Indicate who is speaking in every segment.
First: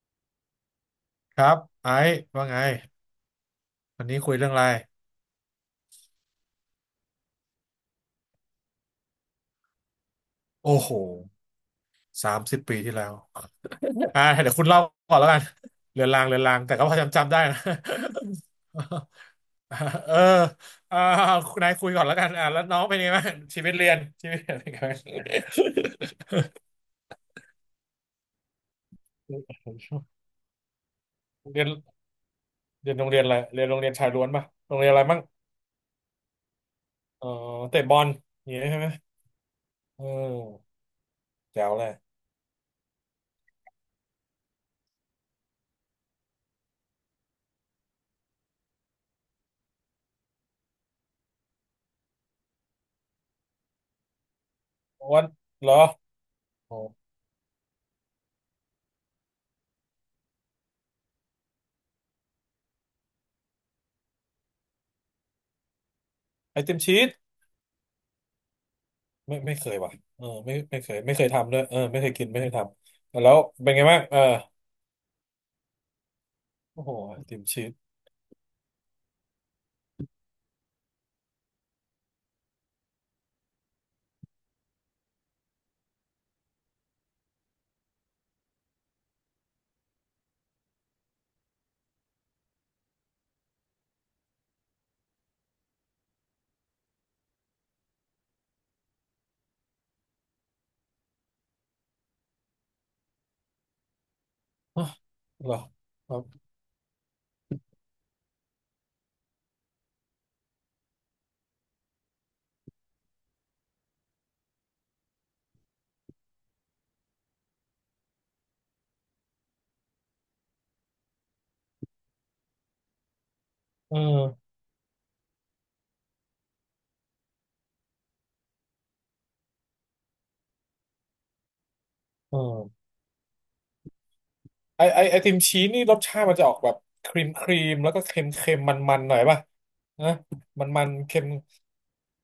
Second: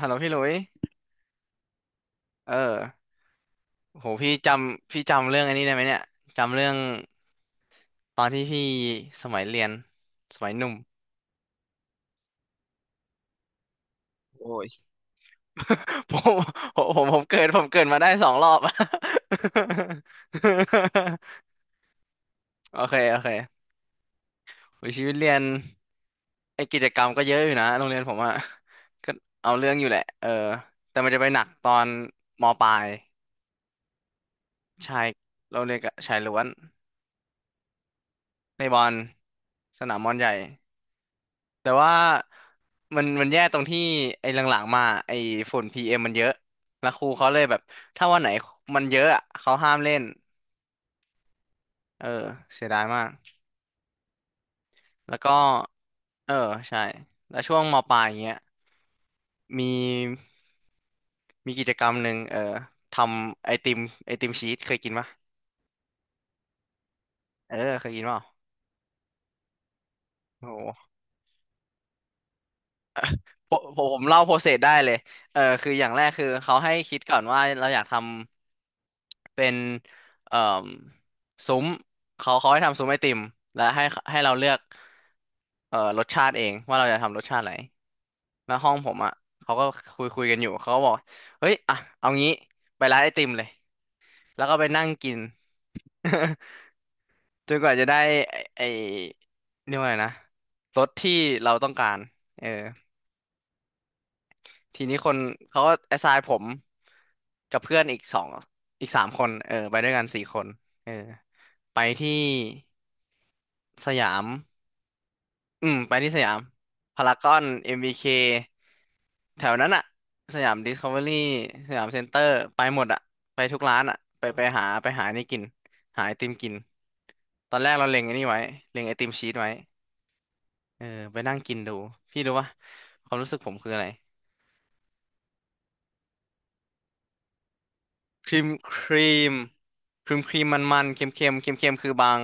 Speaker 1: ฮัลโหลพี่หลุย
Speaker 2: ครับ ไอ้ว่า
Speaker 1: เออ
Speaker 2: ไง วั
Speaker 1: โห
Speaker 2: นนี้
Speaker 1: พี่
Speaker 2: คุยเรื่
Speaker 1: จ
Speaker 2: องอะไร
Speaker 1: ำพี่จำเรื่องอันนี้ได้ไหมเนี่ย จำเรื่องตอนที่พี่สมัยเรียนสมัยหนุ่ม
Speaker 2: โอ้โห30 ปีที่แล้วอ่า
Speaker 1: โอ้
Speaker 2: เดี๋ยวคุ
Speaker 1: ย
Speaker 2: ณเล่าก่อนแล้วกัน เรื อน
Speaker 1: ผ
Speaker 2: ราง
Speaker 1: ม
Speaker 2: เรือนรางแต่
Speaker 1: ผ
Speaker 2: ก็
Speaker 1: ม
Speaker 2: พอ
Speaker 1: ผมผ
Speaker 2: จำ
Speaker 1: ม
Speaker 2: จำ
Speaker 1: เกิ
Speaker 2: ได้
Speaker 1: ด
Speaker 2: นะ
Speaker 1: ผมเกิดมาได้สองรอบ
Speaker 2: เอออ่าคุณนายคุยก่อนแล้วกันอ่าแล้ว
Speaker 1: โอ
Speaker 2: น้อง
Speaker 1: เค
Speaker 2: เป็นยังไง
Speaker 1: โอ
Speaker 2: บ้าง
Speaker 1: เค
Speaker 2: ชีวิตเรียนชีวิตเรียนเป็นยัง
Speaker 1: โอ้ย
Speaker 2: ไง
Speaker 1: ชีวิตเรียนไอกิจกรรมก็เยอะอยู่นะโรงเรียนผมอะก็เอาเรื่องอยู่แหละเออแต่มันจะไปหนัก
Speaker 2: เรี
Speaker 1: ต
Speaker 2: ยน
Speaker 1: อนมปลาย
Speaker 2: เรียนโรงเรียนอะไรเรียนโรงเรียนชายล้วนป่ะโรงเรียนอะ
Speaker 1: ชา
Speaker 2: ไร
Speaker 1: ย
Speaker 2: บ้าง
Speaker 1: เราเรียนกับชายล้วน
Speaker 2: อ๋อเตะบอลอย่าง
Speaker 1: ใน
Speaker 2: นี้
Speaker 1: บ
Speaker 2: ใช่
Speaker 1: อ
Speaker 2: ไหม
Speaker 1: ลสนา
Speaker 2: เ
Speaker 1: มบอลใหญ่
Speaker 2: ออแจ๋
Speaker 1: แต่
Speaker 2: วเล
Speaker 1: ว่า
Speaker 2: ย
Speaker 1: มันแย่ตรงที่ไอ้หลังๆมาไอ้ฝุ่นพีเอ็มมันเยอะแล้วครูเขาเลยแบบถ้าวันไหนมันเยอะอะเขาห้ามเล่นเออเสียดายมากแล้ว
Speaker 2: วัน
Speaker 1: ก็
Speaker 2: เหรอ
Speaker 1: เออ
Speaker 2: โอ้
Speaker 1: ใช่แล้วช่วงมปลายอย่างเงี้ยมีมีกิจกรรมหนึ่งเออทำไอติมไอติมชีสเคยกินปะ
Speaker 2: ไอติมชีส
Speaker 1: เออเคยกินเปล่า
Speaker 2: ไม่ไม่เคยว่ะเออ
Speaker 1: โอ้
Speaker 2: ไม่ไม่
Speaker 1: โห
Speaker 2: เคยไม่เคยทำด้วยเออไม่เคยกินไม่เคยทำแล้ว
Speaker 1: ผม
Speaker 2: เป็น
Speaker 1: ผ
Speaker 2: ไง
Speaker 1: มผ
Speaker 2: บ้า
Speaker 1: ม
Speaker 2: งเอ
Speaker 1: เล่า
Speaker 2: อ
Speaker 1: โปรเซสได้เลยเออคืออย่างแรกคือเขาให้
Speaker 2: โอ้โห
Speaker 1: คิดก่อ
Speaker 2: ไอ
Speaker 1: น
Speaker 2: ติ
Speaker 1: ว่า
Speaker 2: มชี
Speaker 1: เราอยาก
Speaker 2: ส
Speaker 1: ทำ เป็นเอ่อซุ้มเขาให้ทำซุ้มไอติมและให้เราเลือกเอ่อรสชาติเองว่าเราจะทำรสชาติอะไรแล้วห้องผมอ่ะเขาก็คุยกันอยู่เขาก็บอกเฮ้ยอ่ะเอางี้ไปร้านไอติมเลยแล้วก็ไปนั่งกิน จนกว่าจะได้ไอ้เรียกว่าอะไงนะรสที่เราต้องการเออที
Speaker 2: อ่ะ
Speaker 1: นี้คน
Speaker 2: เหรอ
Speaker 1: เขาก็แอสไซ
Speaker 2: ครั
Speaker 1: น์ผม
Speaker 2: บ
Speaker 1: กับเพื่อนอีกสามคนเออไปด้วยกันสี่คนเออไปที่ สยามอืมไปที่สยามพารากอนเอ็มบีเคแถวนั้นอะสยามดิสคัฟเวอรี่สยามเซ็นเตอร์ไปหมดอะไปทุกร้าน
Speaker 2: เอ
Speaker 1: อะไปไป
Speaker 2: อ
Speaker 1: หาไปหานี่กิน หาไอติมกิน ตอนแรกเราเล็งไอ้นี่ไว้เล็งไอติมชีสไว้เออไปนั่งกินดู พี่รู้
Speaker 2: เออ
Speaker 1: ป่ะความรู้สึกผมคืออะไร
Speaker 2: ไอติมชีสนี่รสชาติมันจะออกแบบครีมครีมแล้วก็เค็ม
Speaker 1: ครีม
Speaker 2: เค็ม
Speaker 1: ค
Speaker 2: มันมั
Speaker 1: รี
Speaker 2: นๆหน่อย
Speaker 1: ม
Speaker 2: ป่ะ
Speaker 1: ค
Speaker 2: นะ
Speaker 1: รีมครีมมัน
Speaker 2: มัน
Speaker 1: มั
Speaker 2: มั
Speaker 1: น
Speaker 2: น
Speaker 1: เค็ม
Speaker 2: เค็
Speaker 1: เค็
Speaker 2: ม
Speaker 1: มเค็มเค็มๆคือบาง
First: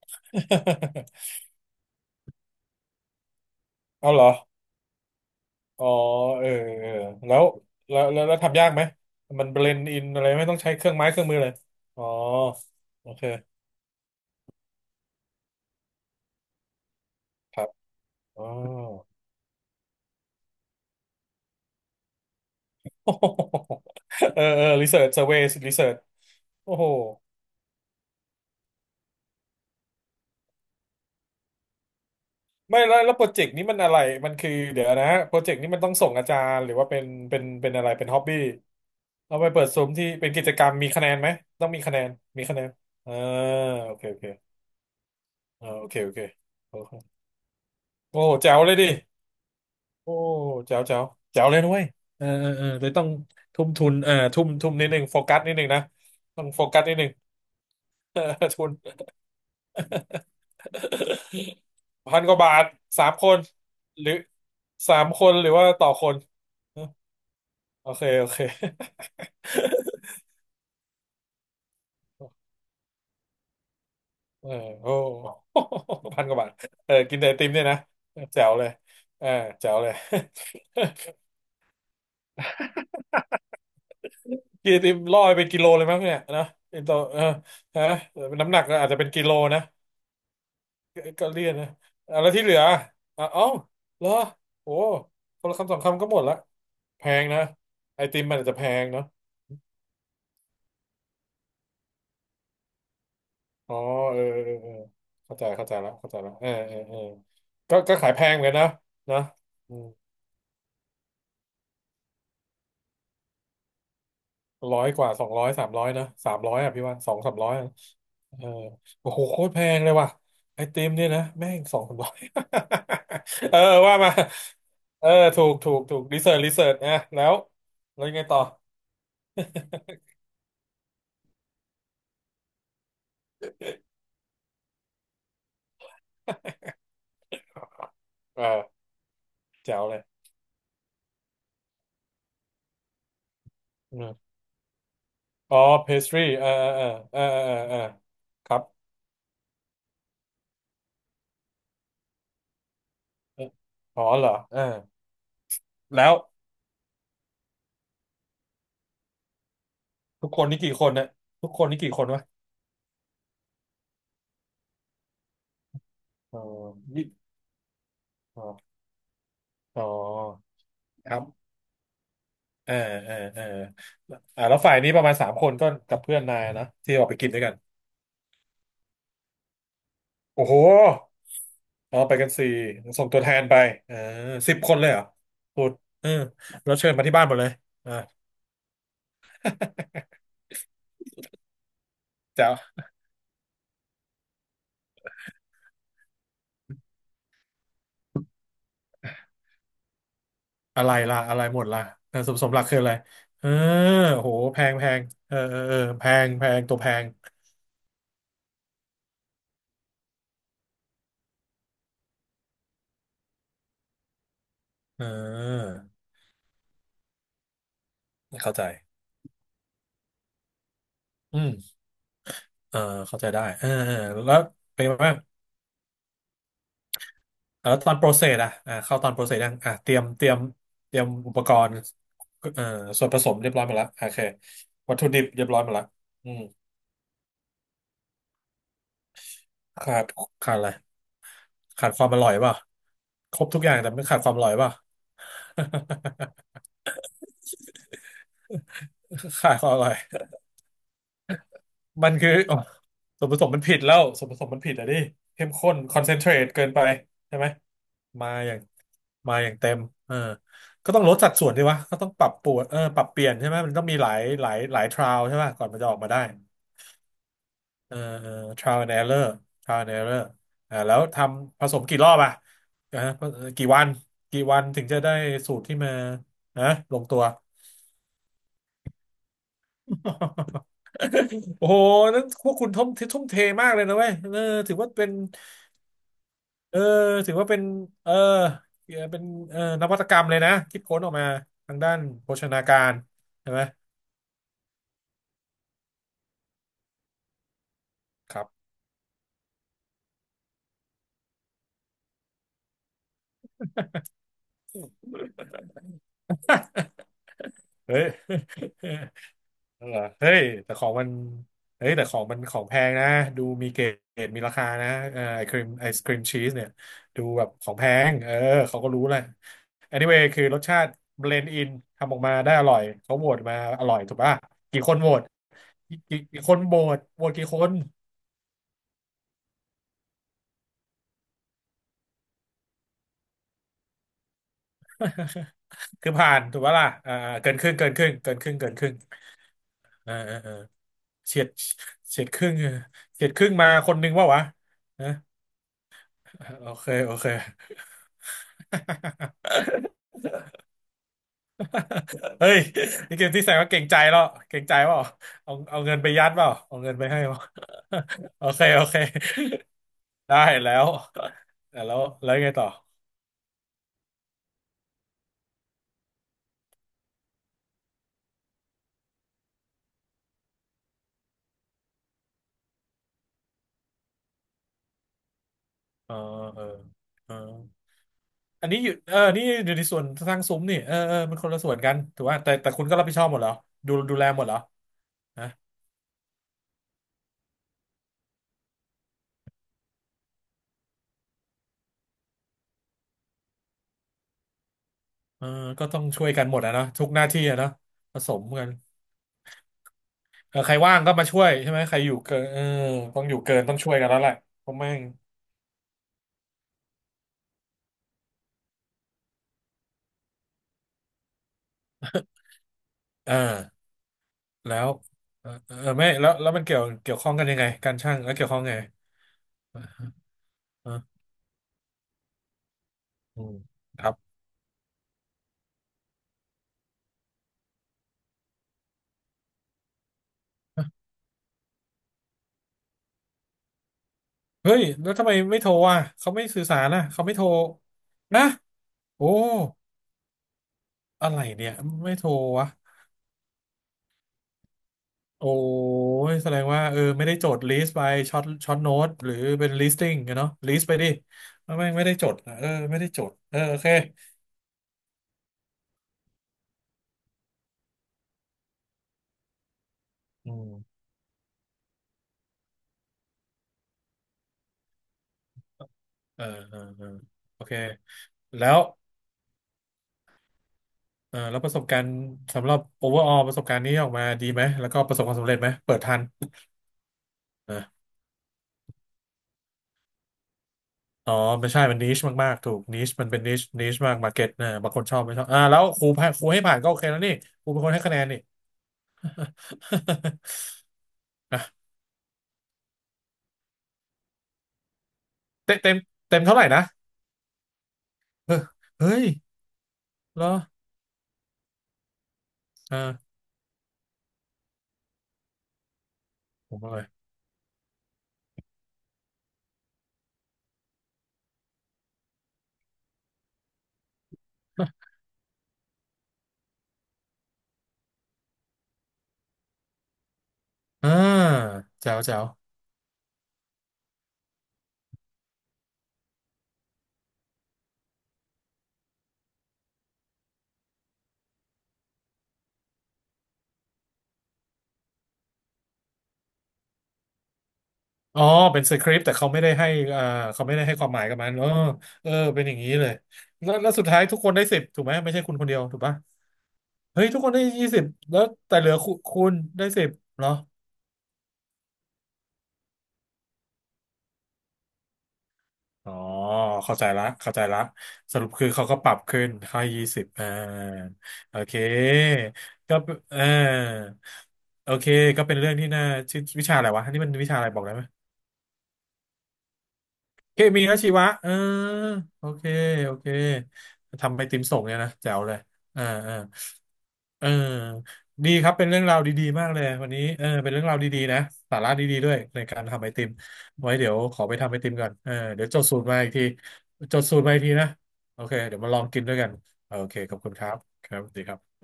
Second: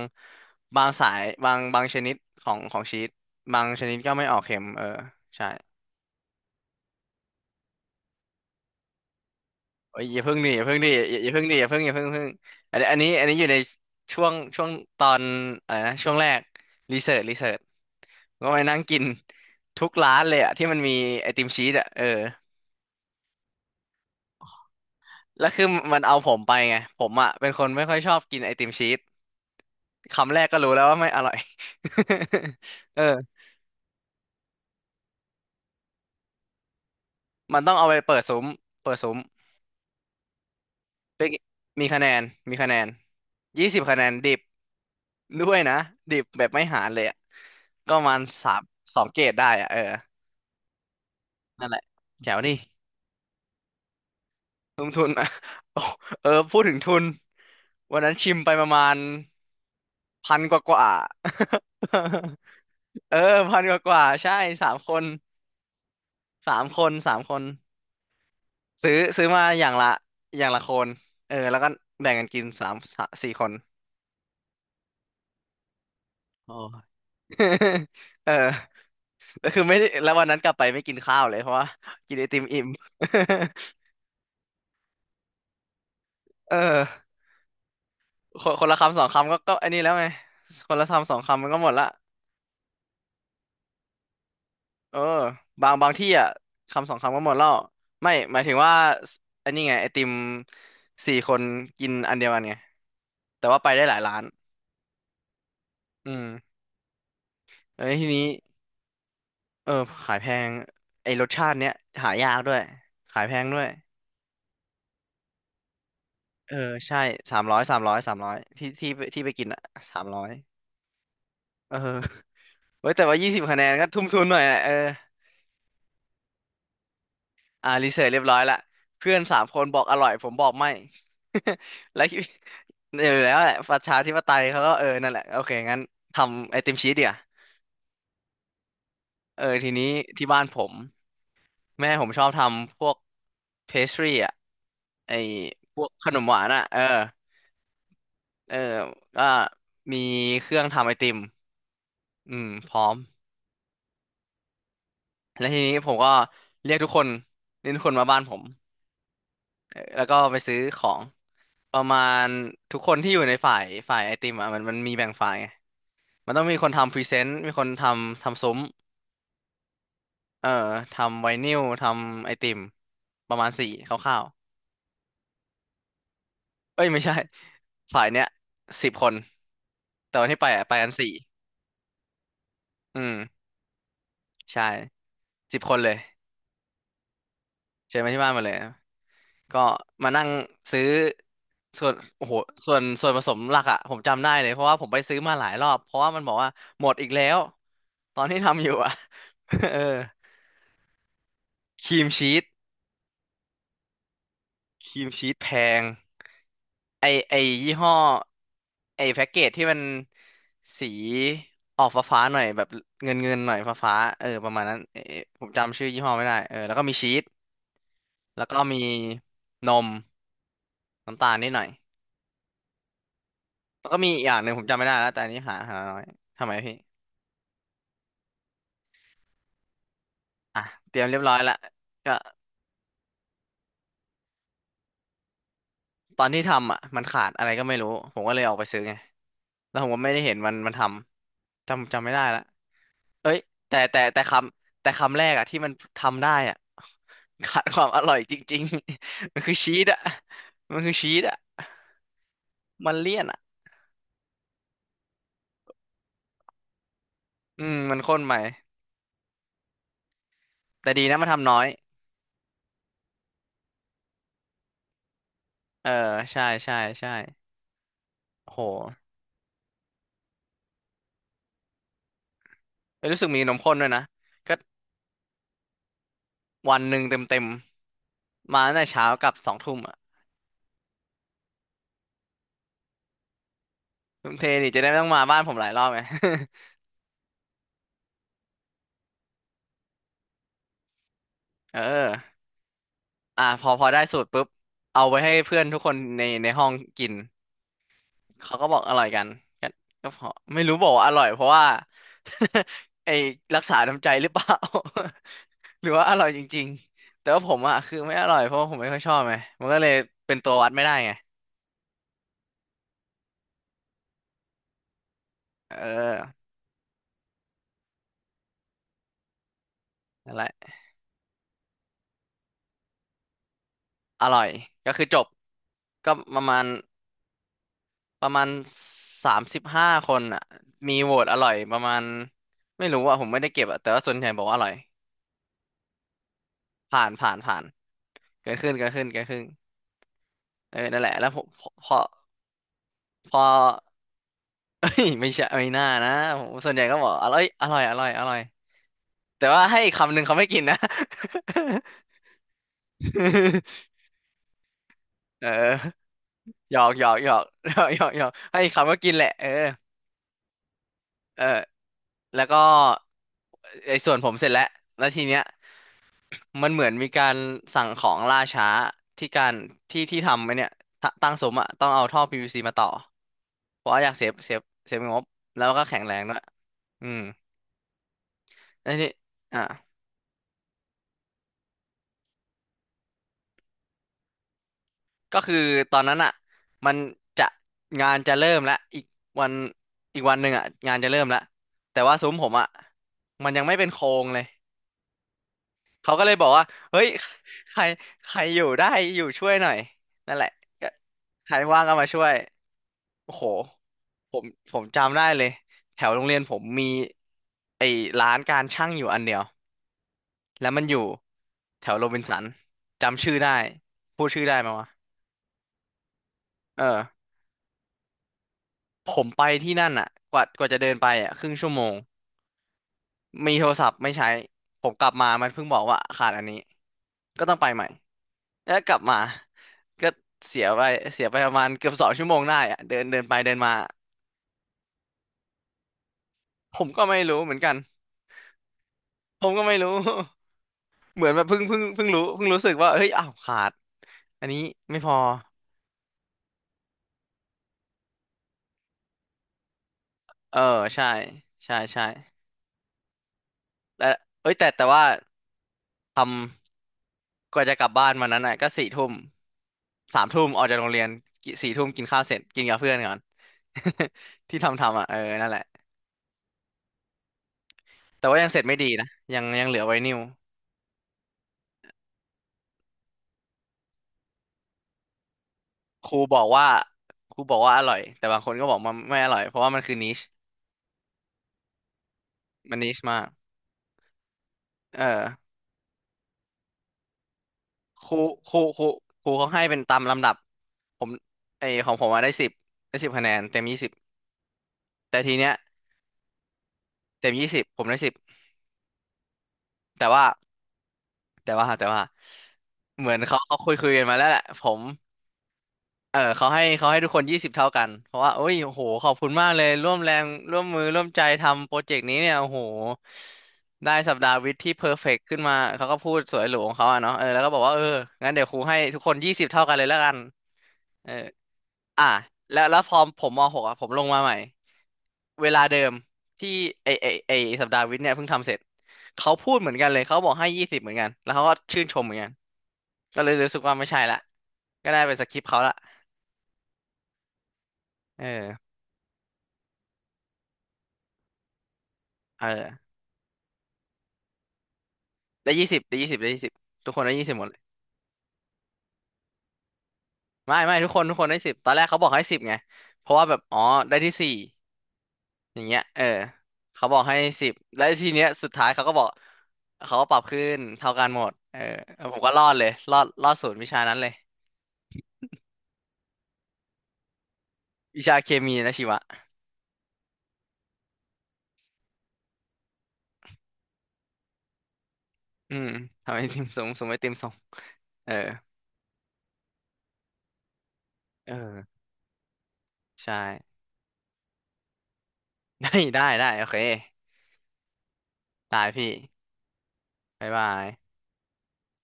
Speaker 1: บางสาย บางชนิดของชีสบางชนิด
Speaker 2: เอา
Speaker 1: ก็
Speaker 2: เหร
Speaker 1: ไม่
Speaker 2: อ
Speaker 1: ออกเค็มเออใช่
Speaker 2: อ๋อเออเออแล้วแล้วทำยากไหมมันเบลนด์
Speaker 1: โอ้
Speaker 2: อิ
Speaker 1: ย
Speaker 2: น
Speaker 1: อย่า
Speaker 2: อะไร
Speaker 1: เพิ่ง
Speaker 2: ไม่
Speaker 1: หนี
Speaker 2: ต้อ
Speaker 1: อ
Speaker 2: ง
Speaker 1: ย่า
Speaker 2: ใช้
Speaker 1: เพิ่ง
Speaker 2: เค
Speaker 1: หนี
Speaker 2: รื่องไม้
Speaker 1: อ
Speaker 2: เค
Speaker 1: ย่า
Speaker 2: รื่
Speaker 1: อ
Speaker 2: อง
Speaker 1: ย่า
Speaker 2: มือ
Speaker 1: เพิ่ง
Speaker 2: เล
Speaker 1: หนี
Speaker 2: ย
Speaker 1: อย่าเพิ่งอย่า
Speaker 2: อ๋
Speaker 1: เพิ่
Speaker 2: อ
Speaker 1: งอย่าเพิ่ง
Speaker 2: โอ
Speaker 1: อันนี้อยู่ใน
Speaker 2: เค
Speaker 1: ช่วงตอนอะไรนะช่วงแรกรีเสิร์ชรีเสิร์
Speaker 2: ค
Speaker 1: ช
Speaker 2: รับอ๋อ
Speaker 1: ก็ไปนั่งกินทุกร้านเลยอะที่มันมีไอติมชีสอะเออ
Speaker 2: โอ้โหเออเออรีเสิร์ชเซอร์เว
Speaker 1: แล้
Speaker 2: ย์
Speaker 1: วคือ
Speaker 2: รีเสิร์ช
Speaker 1: มันเอาผมไป
Speaker 2: โอ้
Speaker 1: ไง
Speaker 2: โห
Speaker 1: ผมอะเป็นคนไม่ค่อยชอบกินไอติมชีสคำแรกก็รู้แล้วว่าไม่อร่อย
Speaker 2: ไม่ แล้วแล้วโปร
Speaker 1: เออ
Speaker 2: เจกต์นี้มันอะไรมันคือเดี๋ยวนะโปรเจกต์นี้มันต้องส่งอาจารย์หรือว่าเป็นเป็น
Speaker 1: มัน
Speaker 2: เป็
Speaker 1: ต้
Speaker 2: น
Speaker 1: อง
Speaker 2: อะ
Speaker 1: เอา
Speaker 2: ไร
Speaker 1: ไป
Speaker 2: เป็นฮ
Speaker 1: เปิ
Speaker 2: อ
Speaker 1: ด
Speaker 2: บบี้
Speaker 1: ซุ้มเปิดซุ้ม
Speaker 2: เอาไปเปิดซุ้มที่เป็นกิจกรรมมีคะแนน
Speaker 1: ไป
Speaker 2: ไหม
Speaker 1: กิ
Speaker 2: ต้องมี
Speaker 1: มี
Speaker 2: คะแน
Speaker 1: คะแน
Speaker 2: น
Speaker 1: น
Speaker 2: มี
Speaker 1: มี
Speaker 2: คะแน
Speaker 1: คะ
Speaker 2: น
Speaker 1: แนน
Speaker 2: อ่า
Speaker 1: ยี่สิบ
Speaker 2: โอ
Speaker 1: คะ
Speaker 2: เค
Speaker 1: แนน
Speaker 2: โอเค
Speaker 1: ดิบด้วย
Speaker 2: อ่า
Speaker 1: นะ
Speaker 2: โอเคโอ
Speaker 1: ดิ
Speaker 2: เค
Speaker 1: บแบบไม่
Speaker 2: โอ
Speaker 1: หาร
Speaker 2: เค
Speaker 1: เลยอะก็ประมาณ
Speaker 2: โอ้โหแจ๋
Speaker 1: สา
Speaker 2: ว
Speaker 1: ม
Speaker 2: เลยดิ
Speaker 1: สองเกรดได้อะเออ
Speaker 2: โอ้แจ๋วแจ๋วแจ๋วเลย
Speaker 1: นั่น
Speaker 2: นุ้
Speaker 1: แหละ
Speaker 2: ยเออ
Speaker 1: แจ๋ว
Speaker 2: เออ
Speaker 1: นี่
Speaker 2: เออเลยต้องทุ่มทุนเออทุ่มทุ่ม
Speaker 1: ล
Speaker 2: นิ
Speaker 1: ง
Speaker 2: ดนึ
Speaker 1: ทุ
Speaker 2: ง
Speaker 1: น
Speaker 2: โฟ
Speaker 1: อ่ะ
Speaker 2: กัสนิดนึง
Speaker 1: โอ้
Speaker 2: นะ
Speaker 1: เออ
Speaker 2: ต้อง
Speaker 1: พูด
Speaker 2: โฟ
Speaker 1: ถึง
Speaker 2: กัสนิ
Speaker 1: ทุ
Speaker 2: ด
Speaker 1: น
Speaker 2: นึง
Speaker 1: วัน นั้น
Speaker 2: เออ
Speaker 1: ชิมไป
Speaker 2: ทุ
Speaker 1: ประ
Speaker 2: น
Speaker 1: มาณพันกว่า
Speaker 2: พันกว่าบาทสา
Speaker 1: เอ
Speaker 2: ม
Speaker 1: อ
Speaker 2: คน
Speaker 1: พันกว่า
Speaker 2: หรือ
Speaker 1: ใช่สามค
Speaker 2: สา
Speaker 1: น
Speaker 2: มคนหรือว่าต่อคน
Speaker 1: สามคน
Speaker 2: โอเคโอเค
Speaker 1: ซื้อมาอย่างละคนเออแล้วก็แบ่งกันกินสามสามสี่คน
Speaker 2: เออโอ้ พันกว่าบาท
Speaker 1: โอ้
Speaker 2: เออกินแต่ไอติมเนี่ยนะ
Speaker 1: เออ
Speaker 2: แจ๋วเลยเออ
Speaker 1: แล้วคือ
Speaker 2: แจ๋
Speaker 1: ไม่
Speaker 2: ว
Speaker 1: ได้
Speaker 2: เลย
Speaker 1: แล้ววันนั้นกลับไปไม่กินข้า วเลยเพราะว่ากินไอติมอิ่ม
Speaker 2: กินไอติมล่อไปเป็นกิโลเลยมั้งเนี่ยนะ
Speaker 1: เอ
Speaker 2: ไอ
Speaker 1: อ
Speaker 2: ตัวเออฮะ
Speaker 1: ค
Speaker 2: น้ำ
Speaker 1: น
Speaker 2: หนั
Speaker 1: ค
Speaker 2: ก
Speaker 1: นละ
Speaker 2: อาจ
Speaker 1: คำ
Speaker 2: จะ
Speaker 1: สอ
Speaker 2: เป็
Speaker 1: ง
Speaker 2: นกิ
Speaker 1: คำ
Speaker 2: โล
Speaker 1: ก็
Speaker 2: นะ
Speaker 1: อันนี้แล้วไงคนละ
Speaker 2: ก็
Speaker 1: คำสอง
Speaker 2: ก็
Speaker 1: คำ
Speaker 2: เลี่
Speaker 1: มัน
Speaker 2: ยน
Speaker 1: ก็หม
Speaker 2: นะ
Speaker 1: ดละ
Speaker 2: เอาแล้วที่เหลืออ่ะเอ้าเหรอโอ้
Speaker 1: เออ
Speaker 2: คนละ
Speaker 1: บา
Speaker 2: คำ
Speaker 1: ง
Speaker 2: สอง
Speaker 1: บาง
Speaker 2: คำก็
Speaker 1: ที่
Speaker 2: หมด
Speaker 1: อ่ะ
Speaker 2: ละ
Speaker 1: คำสอง
Speaker 2: แพ
Speaker 1: คำก็
Speaker 2: ง
Speaker 1: หมด
Speaker 2: นะ
Speaker 1: แล้ว
Speaker 2: ไอ
Speaker 1: ไม่
Speaker 2: ติมมั
Speaker 1: ห
Speaker 2: น
Speaker 1: มาย
Speaker 2: อาจ
Speaker 1: ถึ
Speaker 2: จะ
Speaker 1: ง
Speaker 2: แพ
Speaker 1: ว่า
Speaker 2: งเนาะ
Speaker 1: สอันนี้ไงไอติมสี่คนกินอันเดียวกันไงแต่ว่าไป
Speaker 2: อ๋อ
Speaker 1: ได้หลายร้า
Speaker 2: เออ
Speaker 1: น
Speaker 2: เออเออเข้าใจเข้าใจแล้ว
Speaker 1: อื
Speaker 2: เข้าใจ
Speaker 1: ม
Speaker 2: แล้วเออเออเออก็
Speaker 1: เอ้ย
Speaker 2: ก็
Speaker 1: ที
Speaker 2: ขายแพ
Speaker 1: นี้
Speaker 2: งเหมือนกันนะนะ
Speaker 1: เออ
Speaker 2: อืม
Speaker 1: ขายแพงไอรสชาติเนี้ยหายากด้วยขายแพงด้วย
Speaker 2: ร้อยกว่า200สามร้อยนะสาม
Speaker 1: เอ
Speaker 2: ร้อ
Speaker 1: อ
Speaker 2: ยอ่ะพี่ว่า
Speaker 1: ใช่
Speaker 2: สองสามร้อย
Speaker 1: สามร้อ
Speaker 2: เอ
Speaker 1: ย
Speaker 2: อ
Speaker 1: ที่ที่ไป
Speaker 2: โอ้โห
Speaker 1: ที่ไป
Speaker 2: โค
Speaker 1: กิน
Speaker 2: ตรแพ
Speaker 1: อ่ะ
Speaker 2: งเลย
Speaker 1: สาม
Speaker 2: ว่ะ
Speaker 1: ร้อย
Speaker 2: ไอติมเนี่ยนะแม่ง
Speaker 1: เอ
Speaker 2: ส
Speaker 1: อ
Speaker 2: องสามร้อย
Speaker 1: เว้ยแต่ว่ายี่สิบ
Speaker 2: เอ
Speaker 1: คะ
Speaker 2: อ
Speaker 1: แนนก็
Speaker 2: ว่า
Speaker 1: ทุ่ม
Speaker 2: มา
Speaker 1: ทุนหน่อยอะเออ
Speaker 2: เออถูกถูกถูกรีเสิร์ชรีเสิร์ชอ่ะแล้ว
Speaker 1: อ่ารี
Speaker 2: แล้
Speaker 1: เสิ
Speaker 2: ว
Speaker 1: ร์ช
Speaker 2: ยัง
Speaker 1: เรี
Speaker 2: ไง
Speaker 1: ยบร้
Speaker 2: ต่
Speaker 1: อ
Speaker 2: อ
Speaker 1: ยละเพื่อนสามคนบอกอร่อยผมบอกไม่ แลว เออแล้วแหละประชาธิปไตยเขาก็เออนั่นแหละโอเคงั้นทำไอติมชีสเดี๋ยวา
Speaker 2: เออ
Speaker 1: เออที
Speaker 2: แจ๋ว
Speaker 1: นี้
Speaker 2: เลย
Speaker 1: ที่บ้านผมแม่ผมชอบทำพวกเพส
Speaker 2: อื
Speaker 1: ทรี
Speaker 2: ม
Speaker 1: อ่ะไอ
Speaker 2: อ๋อ
Speaker 1: พว
Speaker 2: เพ
Speaker 1: ก
Speaker 2: ส
Speaker 1: ข
Speaker 2: ท
Speaker 1: น
Speaker 2: รี
Speaker 1: มหวา
Speaker 2: เอ
Speaker 1: น
Speaker 2: อ
Speaker 1: อ่ะเอ
Speaker 2: เออ
Speaker 1: อ
Speaker 2: เออเออเออเออค
Speaker 1: เอ
Speaker 2: รั
Speaker 1: อ
Speaker 2: บ
Speaker 1: ก็มีเครื่องทำไอติมอืมพร้อม
Speaker 2: เอออ๋อเหรอเออ
Speaker 1: แล้วทีนี้ผม
Speaker 2: แล้
Speaker 1: ก็
Speaker 2: ว
Speaker 1: เรียกทุกคนเรียกทุกคนมาบ้านผมเออแล้วก็
Speaker 2: ทุก
Speaker 1: ไป
Speaker 2: คน
Speaker 1: ซื้
Speaker 2: นี่
Speaker 1: อ
Speaker 2: กี่
Speaker 1: ข
Speaker 2: ค
Speaker 1: อ
Speaker 2: น
Speaker 1: ง
Speaker 2: เนี่ยทุกคน
Speaker 1: ป
Speaker 2: นี่
Speaker 1: ระ
Speaker 2: กี่
Speaker 1: มา
Speaker 2: คนวะ
Speaker 1: ณทุกคนที่อยู่ในฝ่ายไอติมอ่ะมันมีแบ่งฝ่ายไงมัน
Speaker 2: อ๋อ
Speaker 1: ต้องมีคนทำพรี
Speaker 2: ยี่
Speaker 1: เซนต์มีคนทำ
Speaker 2: อ๋
Speaker 1: ทำ
Speaker 2: อ
Speaker 1: ซุ้ม
Speaker 2: อ๋อ
Speaker 1: เออ
Speaker 2: ครั
Speaker 1: ทำไว
Speaker 2: บ
Speaker 1: นิลทำไอติม
Speaker 2: เออเออ
Speaker 1: ประ
Speaker 2: เออ
Speaker 1: มาณสี่คร่าว
Speaker 2: อ่าแล้วฝ่ายนี้ประมาณสามคนก็กับเพื่อนนายนะ
Speaker 1: ๆเอ้ย
Speaker 2: ที่
Speaker 1: ไม่
Speaker 2: ออก
Speaker 1: ใช่
Speaker 2: ไปกินด้วยกัน
Speaker 1: ฝ่ายเนี้ย10 คนแต่วันที่
Speaker 2: โอ้
Speaker 1: ไป
Speaker 2: โห
Speaker 1: อะไปกันสี่
Speaker 2: อ๋อไปกันสี่
Speaker 1: อื
Speaker 2: ส่งตัวแทน
Speaker 1: ม
Speaker 2: ไปเออสิบ
Speaker 1: ใช่
Speaker 2: คนเลยเหรอ
Speaker 1: สิบ
Speaker 2: พู
Speaker 1: ค
Speaker 2: ด
Speaker 1: นเลย
Speaker 2: เออแล้วเชิญมาที่บ้านหมดเลยอ่า
Speaker 1: เชิญมาที่บ้านหมาเลยก็มานั่งซื้อส่วนโอ้โห
Speaker 2: จะ
Speaker 1: ส่วนผสมหลักอะผมจำได้เลยเพราะว่าผมไปซื้อมาหลายรอบเพราะว่ามันบอกว่าหมดอีกแล้วตอนที่ทำอยู่อะ เออ
Speaker 2: อะไรล่ะอะไรหมดล่ะ
Speaker 1: ครีม
Speaker 2: เออส
Speaker 1: ชี
Speaker 2: ม
Speaker 1: ส
Speaker 2: สมหลักคืออะไรเออโอ้โหแพงแพ
Speaker 1: ครี
Speaker 2: ง
Speaker 1: มชี
Speaker 2: เอ
Speaker 1: ส
Speaker 2: อ
Speaker 1: แพ
Speaker 2: เออเออ
Speaker 1: ง
Speaker 2: แพงแพงตัวแพง
Speaker 1: ไอไอยี่ห้อไอแพ็กเกจที่มันสีออกฟ้าๆหน่อยแบบเงินเงินหน่อยฟ้าๆเออประมาณนั้นเออ
Speaker 2: เ
Speaker 1: ผม
Speaker 2: ออ
Speaker 1: จำชื่อยี่ห้อไม่ได้เออแล้วก็มีชีสแล้ว
Speaker 2: เข้า
Speaker 1: ก็
Speaker 2: ใจ
Speaker 1: มีนมน้ำตาล
Speaker 2: อื
Speaker 1: นิดหน่อย
Speaker 2: มเออเข้าใจได้เออ
Speaker 1: แล้ว
Speaker 2: เออ
Speaker 1: ก็มีอีกอ
Speaker 2: แล้
Speaker 1: ย่าง
Speaker 2: ว
Speaker 1: หนึ่งผมจำ
Speaker 2: เป็น
Speaker 1: ไม่
Speaker 2: ไง
Speaker 1: ได้แล้ว
Speaker 2: บ้าง
Speaker 1: แต่อันนี้หาหน่อยทำไมพี่
Speaker 2: เออตอนโปรเซสอะอ่าเข้าตอนโปรเซสยังอ่ะเตรียมเตรียม
Speaker 1: อ่ะเต
Speaker 2: เตรี
Speaker 1: รีย
Speaker 2: ย
Speaker 1: ม
Speaker 2: ม
Speaker 1: เรียบ
Speaker 2: อุ
Speaker 1: ร้อย
Speaker 2: ปก
Speaker 1: ละ
Speaker 2: รณ์
Speaker 1: ก็
Speaker 2: เอ่อส่วนผสมเรียบร้อยหมดละโอเควัตถุดิบเรียบร้อยหมดละ
Speaker 1: ตอน
Speaker 2: อืม
Speaker 1: ที่ทำอ่ะมันขาดอะไรก็ไม่รู้ผมก็เลยออกไปซื้อไงแล้วผม
Speaker 2: ขา
Speaker 1: ก็
Speaker 2: ด
Speaker 1: ไม่ได้เห็นมั
Speaker 2: ขา
Speaker 1: น
Speaker 2: ดอะไร
Speaker 1: มันทำ
Speaker 2: ขาด
Speaker 1: จำ
Speaker 2: ค
Speaker 1: จำ
Speaker 2: วาม
Speaker 1: ไม่
Speaker 2: อ
Speaker 1: ได้
Speaker 2: ร่อย
Speaker 1: ละ
Speaker 2: เปล่ะ
Speaker 1: เอ้
Speaker 2: ค
Speaker 1: ย
Speaker 2: รบทุกอย่า
Speaker 1: แต่
Speaker 2: งแต่
Speaker 1: แต่
Speaker 2: ไม่ขา
Speaker 1: แต่
Speaker 2: ดค
Speaker 1: ค
Speaker 2: วามอร่อยเปล่ะ
Speaker 1: แต่คำแรกอะที่มันทำได้อะ ขาดความอร่อยจริงๆ มั น
Speaker 2: ขา
Speaker 1: คือ
Speaker 2: ดค
Speaker 1: ชี
Speaker 2: วามอ
Speaker 1: ส
Speaker 2: ร่อย
Speaker 1: อะมันคือชีสอะ
Speaker 2: มันคืออ๋อ
Speaker 1: มันเลี่ย
Speaker 2: ส่
Speaker 1: น
Speaker 2: วนผ
Speaker 1: อะ
Speaker 2: สมมันผิดแล้วส่วนผสมมันผิดอะดิเข้มข้นคอนเซนเทรตเกินไปใช่ไหม
Speaker 1: อืมมันข้น
Speaker 2: มา
Speaker 1: ไป
Speaker 2: อย่างมาอย่างเต็มเออก็
Speaker 1: แต่
Speaker 2: ต้อ
Speaker 1: ดี
Speaker 2: งลด
Speaker 1: นะมัน
Speaker 2: สัดส่
Speaker 1: ทำ
Speaker 2: วน
Speaker 1: น้อ
Speaker 2: ดี
Speaker 1: ย
Speaker 2: วะก็ต้องปรับปวดเออปรับเปลี่ยนใช่ไหมมันต้องมีหลายหลายหลายทราวใช่ไหมก่อนมัน
Speaker 1: เอ
Speaker 2: จะ
Speaker 1: อ
Speaker 2: ออกมาได้
Speaker 1: ใช่ใช่ใช่
Speaker 2: เออเออ
Speaker 1: โห
Speaker 2: trial and error trial and error อ่าแล้วทำผสมกี่รอบอ่ะนะ
Speaker 1: เอ้ย
Speaker 2: ฮะ
Speaker 1: รู้สึกมีนม
Speaker 2: กี่
Speaker 1: ข้น
Speaker 2: วั
Speaker 1: ด้ว
Speaker 2: น
Speaker 1: ยนะ
Speaker 2: กี่
Speaker 1: ก็
Speaker 2: วันถึงจะได้สูตรที่มานะ
Speaker 1: วันห
Speaker 2: ล
Speaker 1: นึ่ง
Speaker 2: ง
Speaker 1: เ
Speaker 2: ตัว
Speaker 1: ต็มๆมมาตั้งแต่เช้ากับสองทุ่มอะ
Speaker 2: โอ้โห นั้นพวกคุณทุ่มทุ่มเทมากเลยนะเว้ย
Speaker 1: ทุ่ม
Speaker 2: เออ
Speaker 1: เทนี่
Speaker 2: ถือ
Speaker 1: จะได้
Speaker 2: ว่า
Speaker 1: ไม่
Speaker 2: เป็
Speaker 1: ต้อ
Speaker 2: น
Speaker 1: งมาบ้านผมหลายรอบไง
Speaker 2: เออถือว่าเป็นเออเป็นเออนวัตกรรมเลยนะคิดค้นออกมาทา
Speaker 1: เ
Speaker 2: งด้านโภ
Speaker 1: ออ
Speaker 2: ชนาการ
Speaker 1: อ่ะ
Speaker 2: ใช่ไหม
Speaker 1: พอได้สูตรปุ๊บเอาไปให้เพื่อนทุกคนในห้องกิน
Speaker 2: ครับ
Speaker 1: เขาก็บอกอร่อยกันก็ก็พอไม่รู้บอกว่าอร่อยเพราะว่า ไอ้รักษาน้ำใจหรือเปล่า หรือว่าอร่อยจริง ๆแต่ว่าผมอ่ะ
Speaker 2: เฮ้
Speaker 1: คือ
Speaker 2: ย
Speaker 1: ไม่อร่อยเพราะว่าผมไม่ค่อยชอบไงมันก็เลย
Speaker 2: เหรอเฮ้
Speaker 1: เป็น
Speaker 2: ย
Speaker 1: ตัววัด
Speaker 2: แต่
Speaker 1: ไม่
Speaker 2: ขอ
Speaker 1: ได้
Speaker 2: งมัน
Speaker 1: ไง
Speaker 2: เฮ้ยแต่ของมันของแพงนะดูมีเกรดมีราคานะเอ่อไอครีม
Speaker 1: เอ
Speaker 2: ไอศครีมชี
Speaker 1: อ
Speaker 2: สเนี่ยดูแบบของแพงเออเขาก็รู้แหละ anyway
Speaker 1: นั่นแห
Speaker 2: คือ
Speaker 1: ละ
Speaker 2: รสชาติ blend in ทำออกมาได้อร่อยเขาโหวตมาอร่อยถูก
Speaker 1: อ
Speaker 2: ป่ะ
Speaker 1: ร่อย
Speaker 2: กี่
Speaker 1: ก็
Speaker 2: คน
Speaker 1: คื
Speaker 2: โห
Speaker 1: อ
Speaker 2: ว
Speaker 1: จ
Speaker 2: ต
Speaker 1: บ
Speaker 2: กี
Speaker 1: ก็
Speaker 2: ่
Speaker 1: ป
Speaker 2: กี่
Speaker 1: ระ
Speaker 2: คน
Speaker 1: มาณ
Speaker 2: โหวตโหวตกี่คน
Speaker 1: ประมาณ35 คนอ่ะมีโหวตอร่อยประมาณไม่รู้อ่ะผมไม่ได้เก็บอ่ะแต่ว่าส่วนใหญ่บอกว่าอร่อย
Speaker 2: คือผ่านถูกป่ะล่ะ
Speaker 1: ผ่าน
Speaker 2: อ่า
Speaker 1: ผ่าน
Speaker 2: เกิน
Speaker 1: ผ่าน
Speaker 2: ครึ่งเกินครึ่งเกินค
Speaker 1: เกิ
Speaker 2: รึ่ง
Speaker 1: น
Speaker 2: เกิ
Speaker 1: ขึ้
Speaker 2: น
Speaker 1: น
Speaker 2: ค
Speaker 1: เกิ
Speaker 2: รึ่
Speaker 1: น
Speaker 2: ง
Speaker 1: ขึ้นเกินขึ้น
Speaker 2: อ่าอเอา
Speaker 1: เออนั่นแหละแล้วผ
Speaker 2: เฉีย
Speaker 1: ม
Speaker 2: ด
Speaker 1: พอ
Speaker 2: เฉียดครึ่งเออเฉียด
Speaker 1: พอ
Speaker 2: ครึ่งมาคนนึงว่าวะ
Speaker 1: เอ้ย
Speaker 2: นะ
Speaker 1: ไม่ใช่ไม่น่านะผม
Speaker 2: โอ
Speaker 1: ส่วนใหญ่
Speaker 2: เค
Speaker 1: ก็บอ
Speaker 2: โอ
Speaker 1: กอ
Speaker 2: เค
Speaker 1: ร่อยอร่อยอร่อยอร่อยแต่ว่าให้อีกคำหนึ่งเขาไม่กินนะ
Speaker 2: เฮ้ยนี่เกมที่แสดงว่าเก่งใจแล้วเก่งใจเปล่า
Speaker 1: เอ
Speaker 2: เอาเอาเงิน
Speaker 1: อ
Speaker 2: ไปยัดเปล่า
Speaker 1: หย
Speaker 2: เอา
Speaker 1: อก
Speaker 2: เงิน
Speaker 1: หย
Speaker 2: ไป
Speaker 1: อก
Speaker 2: ให้
Speaker 1: หย
Speaker 2: เป
Speaker 1: อ
Speaker 2: ล่า
Speaker 1: กหยอก หยอกหยอก
Speaker 2: โอ
Speaker 1: ให้
Speaker 2: เค
Speaker 1: อีก
Speaker 2: โอ
Speaker 1: คำก็
Speaker 2: เค
Speaker 1: กินแหละเออ
Speaker 2: ได้แล้วแต่
Speaker 1: เออ
Speaker 2: แล้วแล้ว
Speaker 1: แล้
Speaker 2: ยัง
Speaker 1: ว
Speaker 2: ไง
Speaker 1: ก็
Speaker 2: ต่อ
Speaker 1: ไอ้ส่วนผมเสร็จแล้วแล้วทีเนี้ยมันเหมือนมีการสั่งของล่าช้าที่การที่ที่ทำไอ้เนี่ยตตั้งสมอะต้องเอาท่อพีวีซีมาต่อเพราะว่าอยากเซฟงบแล้วก็แข็ง
Speaker 2: เอ
Speaker 1: แร
Speaker 2: อ
Speaker 1: งด้วย
Speaker 2: เออ
Speaker 1: อืม
Speaker 2: เอออันนี้อ
Speaker 1: แล้ว
Speaker 2: ยู่
Speaker 1: ทีนี่
Speaker 2: นี่
Speaker 1: อ่ะ
Speaker 2: อยู่ในส่วนสร้างซุ้มนี่เออเออมันคนละส่วนกันถือว่าแต่คุณก็รับผิดชอบหมดเหรอดูดูแลหมดเหรอ
Speaker 1: ก็
Speaker 2: นะ
Speaker 1: คือตอนนั้นอ่ะมันจะงานจะเริ่มแล้ววันอีกวันหนึ่งอ่ะงานจะเริ่มแล้วแต่ว่าซุ้มผมอ่ะมันยังไม่เป็นโครงเลย
Speaker 2: เออก็ต้อง
Speaker 1: เขาก็
Speaker 2: ช่ว
Speaker 1: เล
Speaker 2: ย
Speaker 1: ย
Speaker 2: กั
Speaker 1: บ
Speaker 2: น
Speaker 1: อก
Speaker 2: หมด
Speaker 1: ว่า
Speaker 2: อะเนาะ
Speaker 1: เฮ้
Speaker 2: ทุ
Speaker 1: ย
Speaker 2: กหน้าที่อะเนาะ
Speaker 1: ใคร
Speaker 2: ผ
Speaker 1: ใค
Speaker 2: ส
Speaker 1: ร
Speaker 2: ม
Speaker 1: อ
Speaker 2: กั
Speaker 1: ยู่
Speaker 2: น
Speaker 1: ได้อยู่ช่วยหน่อยนั่นแหละ
Speaker 2: เออใคร
Speaker 1: ก็
Speaker 2: ว่างก็มาช่ว
Speaker 1: ใค
Speaker 2: ย
Speaker 1: ร
Speaker 2: ใช่ไห
Speaker 1: ว่า
Speaker 2: ม
Speaker 1: งก็
Speaker 2: ใคร
Speaker 1: มา
Speaker 2: อยู่
Speaker 1: ช่วย
Speaker 2: เกินเออต้อง
Speaker 1: โอ้
Speaker 2: อยู่
Speaker 1: โห
Speaker 2: เกินต้องช่วยกันแล้วแห
Speaker 1: ผ
Speaker 2: ละ
Speaker 1: ม
Speaker 2: เพ
Speaker 1: ผ
Speaker 2: ราะ
Speaker 1: ม
Speaker 2: แม่ง
Speaker 1: จำได้เลยแถวโรงเรียนผมมีไอ้ร้านการช่างอยู่อันเดียวแล้วมันอยู่แถวโรบินสันจำ
Speaker 2: เอ
Speaker 1: ชื่
Speaker 2: อ
Speaker 1: อได้พูดชื่อได้ไหม
Speaker 2: แล้
Speaker 1: วะ
Speaker 2: วเออเออไม่แล้วแล้วมันเกี่ย
Speaker 1: เอ
Speaker 2: ว
Speaker 1: อ
Speaker 2: เกี่ยวข้องกันยังไงการช่างแล้วเกี่ยวข้องไง
Speaker 1: ผมไปที่นั่นอ่ะกว่าจะเดินไป
Speaker 2: อ่ะ
Speaker 1: อ่ะครึ่งชั่วโมง
Speaker 2: อื
Speaker 1: มี
Speaker 2: ม
Speaker 1: โทรศัพท์
Speaker 2: ค
Speaker 1: ไม่
Speaker 2: รับ
Speaker 1: ใช้ผมกลับมามันเพิ่งบอกว่าขาดอันนี้ก็ต้องไปใหม่แล้วกลับมาก็เสียไปประมาณเกือบ2 ชั่วโมงได้อ่ะเดินเดินไปเดินมา
Speaker 2: เฮ้ยแล้วทำไมไม่โทรอ่ะเขาไม่สื่อ
Speaker 1: ผ
Speaker 2: สาร
Speaker 1: ม
Speaker 2: นะ
Speaker 1: ก็ไม่
Speaker 2: เขาไม่
Speaker 1: รู้
Speaker 2: โทร
Speaker 1: เหมือนกัน
Speaker 2: นะโอ้
Speaker 1: ผมก็ไม่รู้ เหมื
Speaker 2: อะ
Speaker 1: อน
Speaker 2: ไร
Speaker 1: แบบ
Speaker 2: เนี่ยไม่โทร
Speaker 1: เพิ่งรู้
Speaker 2: วะ
Speaker 1: สึกว่าเฮ้ยอ้าวขาดอันนี้ไม่พอ
Speaker 2: โอ้ยแสดงว่าเออไม่ได้จดลิสต์ไปช็อตโน้ตหรือเป็น listing กันเนาะ
Speaker 1: เออ
Speaker 2: ลิสต์ไป
Speaker 1: ใช่
Speaker 2: ดิ
Speaker 1: ใช่ใช่
Speaker 2: ไม่ได้จดนะเออไม่ได้จดเออโอเค
Speaker 1: แต่เอ้ยแต่ว่าทำกว่าจะกลับบ้านวันนั้นอ่ะก็สี่ทุ่มสามทุ่ม
Speaker 2: อื
Speaker 1: ออกจากโร
Speaker 2: ม
Speaker 1: งเรียนกี่สี่ทุ่มกินข้าวเสร็จกินกับเพื่อนก่อน ที่ทำอ่ะเออนั่นแหละ
Speaker 2: เออเออเออโอเค
Speaker 1: แต่ว่ายังเสร็จ
Speaker 2: แล้
Speaker 1: ไม่
Speaker 2: ว
Speaker 1: ดีนะยังยังเหลือไวนิล
Speaker 2: อ่าแล้วประสบการณ์สำหรับ overall ประสบการณ์นี้ออกมาดีไหมแล้วก็ประสบความสำเร็จไหมเปิด
Speaker 1: ค
Speaker 2: ทั
Speaker 1: รู
Speaker 2: น
Speaker 1: บอกว่าครูบอกว่าอ
Speaker 2: นะ
Speaker 1: ร่อยแต่บางคนก็บอกมันไม่อร่อยเพราะว่ามันคือนิช
Speaker 2: อ๋อไม่ใช่มันนิชมากๆถู
Speaker 1: มัน
Speaker 2: ก
Speaker 1: นิช
Speaker 2: นิช
Speaker 1: มา
Speaker 2: มั
Speaker 1: ก
Speaker 2: นเป็นนิชมากมาเก็ตนะบางค
Speaker 1: เออ
Speaker 2: นชอบไม่ชอบอ่าแล้วครูผ่านครูให้ผ่านก็โอเคแล้วนี่ครูเป็นคนให้
Speaker 1: ค
Speaker 2: คะ
Speaker 1: รู
Speaker 2: แนนนี่
Speaker 1: ครูครูครูเขาให้เป็นตามลำดับ ผมไอ
Speaker 2: อ่ะ
Speaker 1: ของผมอะได้10 คะแนนเต็มยี่สิบแต่ทีเนี้ย
Speaker 2: เต็มเต็มเต็มเท่าไหร่นะ
Speaker 1: เต็มยี่สิบผมได้สิบ
Speaker 2: เออเฮ้ย
Speaker 1: แต่ว่า
Speaker 2: เหรอ
Speaker 1: แต่ว่าเหมือน
Speaker 2: อ่า
Speaker 1: เขาคุยคุยกันมาแล้วแหละผม เออ
Speaker 2: ผม
Speaker 1: เขา
Speaker 2: ว่า
Speaker 1: ให้
Speaker 2: ไง
Speaker 1: ทุกคนยี่สิบเท่ากันเพราะว่าโอ้ยโอ้โหขอบคุณมากเลยร่วมแรงร่วมมือร่วมใจทำโปรเจกต์นี้เนี่ยโอ้โหได้สัปดาห์วิทย์ที่เพอร์เฟกต์ขึ้นมาเขาก็พูดสวยหรูของเขาอะเนาะเออแล้วก็บอกว่าเอองั้นเดี๋ยวครูให้ทุกคนยี่สิบเท่ากันเลยแล้วกันเอ
Speaker 2: อ่า
Speaker 1: ออ่ะ
Speaker 2: แจ๋วแจ๋ว
Speaker 1: แล้วพอผมมหกอะผมลงมาใหม่เวลาเดิมที่ไอสัปดาห์วิทย์เนี่ยเพิ่งทำเสร็จเขาพูดเหมือนกันเลยเขาบอกให้ยี่สิบเหมือนกันแล้วเขาก็ชื่นชมเหมือนกันก็เลยรู้สึกว่าไม่ใช่ละก็ได้ไปสคริปต์เขาละเอ
Speaker 2: อ๋อ
Speaker 1: อ
Speaker 2: เป็นสคริปต์แต่เขาไม่ได้ให้อ่าเขาไม่ได้ให้ความหมายกับมันเออเออเป็นอย่าง
Speaker 1: เอ
Speaker 2: นี้
Speaker 1: อ
Speaker 2: เลยแล้วแล้วสุดท้ายทุกคนได้สิบถูกไหมไม่ใช่
Speaker 1: ได้
Speaker 2: คุณค
Speaker 1: ยี่
Speaker 2: นเดี
Speaker 1: สิ
Speaker 2: ย
Speaker 1: บ
Speaker 2: วถู
Speaker 1: ได้
Speaker 2: ก
Speaker 1: ยี่
Speaker 2: ปะ
Speaker 1: สิบได้20ทุกคนได้
Speaker 2: เฮ้ย
Speaker 1: ยี่สิบ
Speaker 2: ทุ
Speaker 1: ห
Speaker 2: ก
Speaker 1: มด
Speaker 2: คน
Speaker 1: เลย
Speaker 2: ได้ยี่สิบแล้วแต่เหลือคุณได้สิบเหรอ
Speaker 1: ไม่ทุกคนได้สิบตอนแรกเขาบอกให้สิบไงเพราะว่าแบบอ๋อได้ที่สี่อย่างเงี้ยเออ
Speaker 2: อ๋อ
Speaker 1: เขาบ
Speaker 2: เข้า
Speaker 1: อก
Speaker 2: ใจ
Speaker 1: ให้
Speaker 2: ละ
Speaker 1: สิ
Speaker 2: เข้า
Speaker 1: บ
Speaker 2: ใจละ
Speaker 1: แล้วทีเนี้ย
Speaker 2: สรุ
Speaker 1: สุ
Speaker 2: ป
Speaker 1: ดท้า
Speaker 2: คือ
Speaker 1: ยเขา
Speaker 2: เขา
Speaker 1: ก็
Speaker 2: ก็
Speaker 1: บอ
Speaker 2: ป
Speaker 1: ก
Speaker 2: รับขึ้นให้
Speaker 1: เขา
Speaker 2: ยี่
Speaker 1: ก็ปรั
Speaker 2: สิ
Speaker 1: บ
Speaker 2: บ
Speaker 1: ขึ้
Speaker 2: อ่า
Speaker 1: นเท่ากันหมดเอ
Speaker 2: โอ
Speaker 1: อ
Speaker 2: เค
Speaker 1: ผมก็รอดเลยร
Speaker 2: ก็
Speaker 1: อดรอ
Speaker 2: เอ
Speaker 1: ด
Speaker 2: อ
Speaker 1: ศูนย์วิชานั้นเลย
Speaker 2: โอเคก็เป็นเรื่องที่น่าชื่อวิชาอะไรวะอันนี้มันวิชาอะไรบอกได้ไหม
Speaker 1: วิชาเคมีนะชีวะ
Speaker 2: เคมีและชีวะเออโอเคโอเคทำไปติมส่งเนี่ยนะแจ๋วเล
Speaker 1: อื
Speaker 2: ย
Speaker 1: ม
Speaker 2: อ่า
Speaker 1: ทำไอ
Speaker 2: อ่า
Speaker 1: ติมสูงสูงไอติมส่ง
Speaker 2: เออ
Speaker 1: เออ
Speaker 2: ดีครับ เป็นเรื่องราวดีๆมากเลยวันนี้เออเป็นเรื่องราวดี
Speaker 1: เอ
Speaker 2: ๆนะ
Speaker 1: อ
Speaker 2: สาระดีๆด้วยในการทำไอ
Speaker 1: ใช
Speaker 2: ติม
Speaker 1: ่
Speaker 2: ไว้เดี๋ยวขอไปทำไอติมก่อนเออ เดี๋ย
Speaker 1: ได้
Speaker 2: วจดสู
Speaker 1: ได้
Speaker 2: ตรมา
Speaker 1: ได้
Speaker 2: อีกที
Speaker 1: โอเค
Speaker 2: จดสูตรมาอีกทีนะโอเค
Speaker 1: ตาย
Speaker 2: เดี๋ยวมา
Speaker 1: พี่
Speaker 2: ลองกินด้วยกันโอเค
Speaker 1: บ๊าย
Speaker 2: ขอบ
Speaker 1: บา
Speaker 2: คุณค
Speaker 1: ย
Speaker 2: รับครับสวัสดีครับ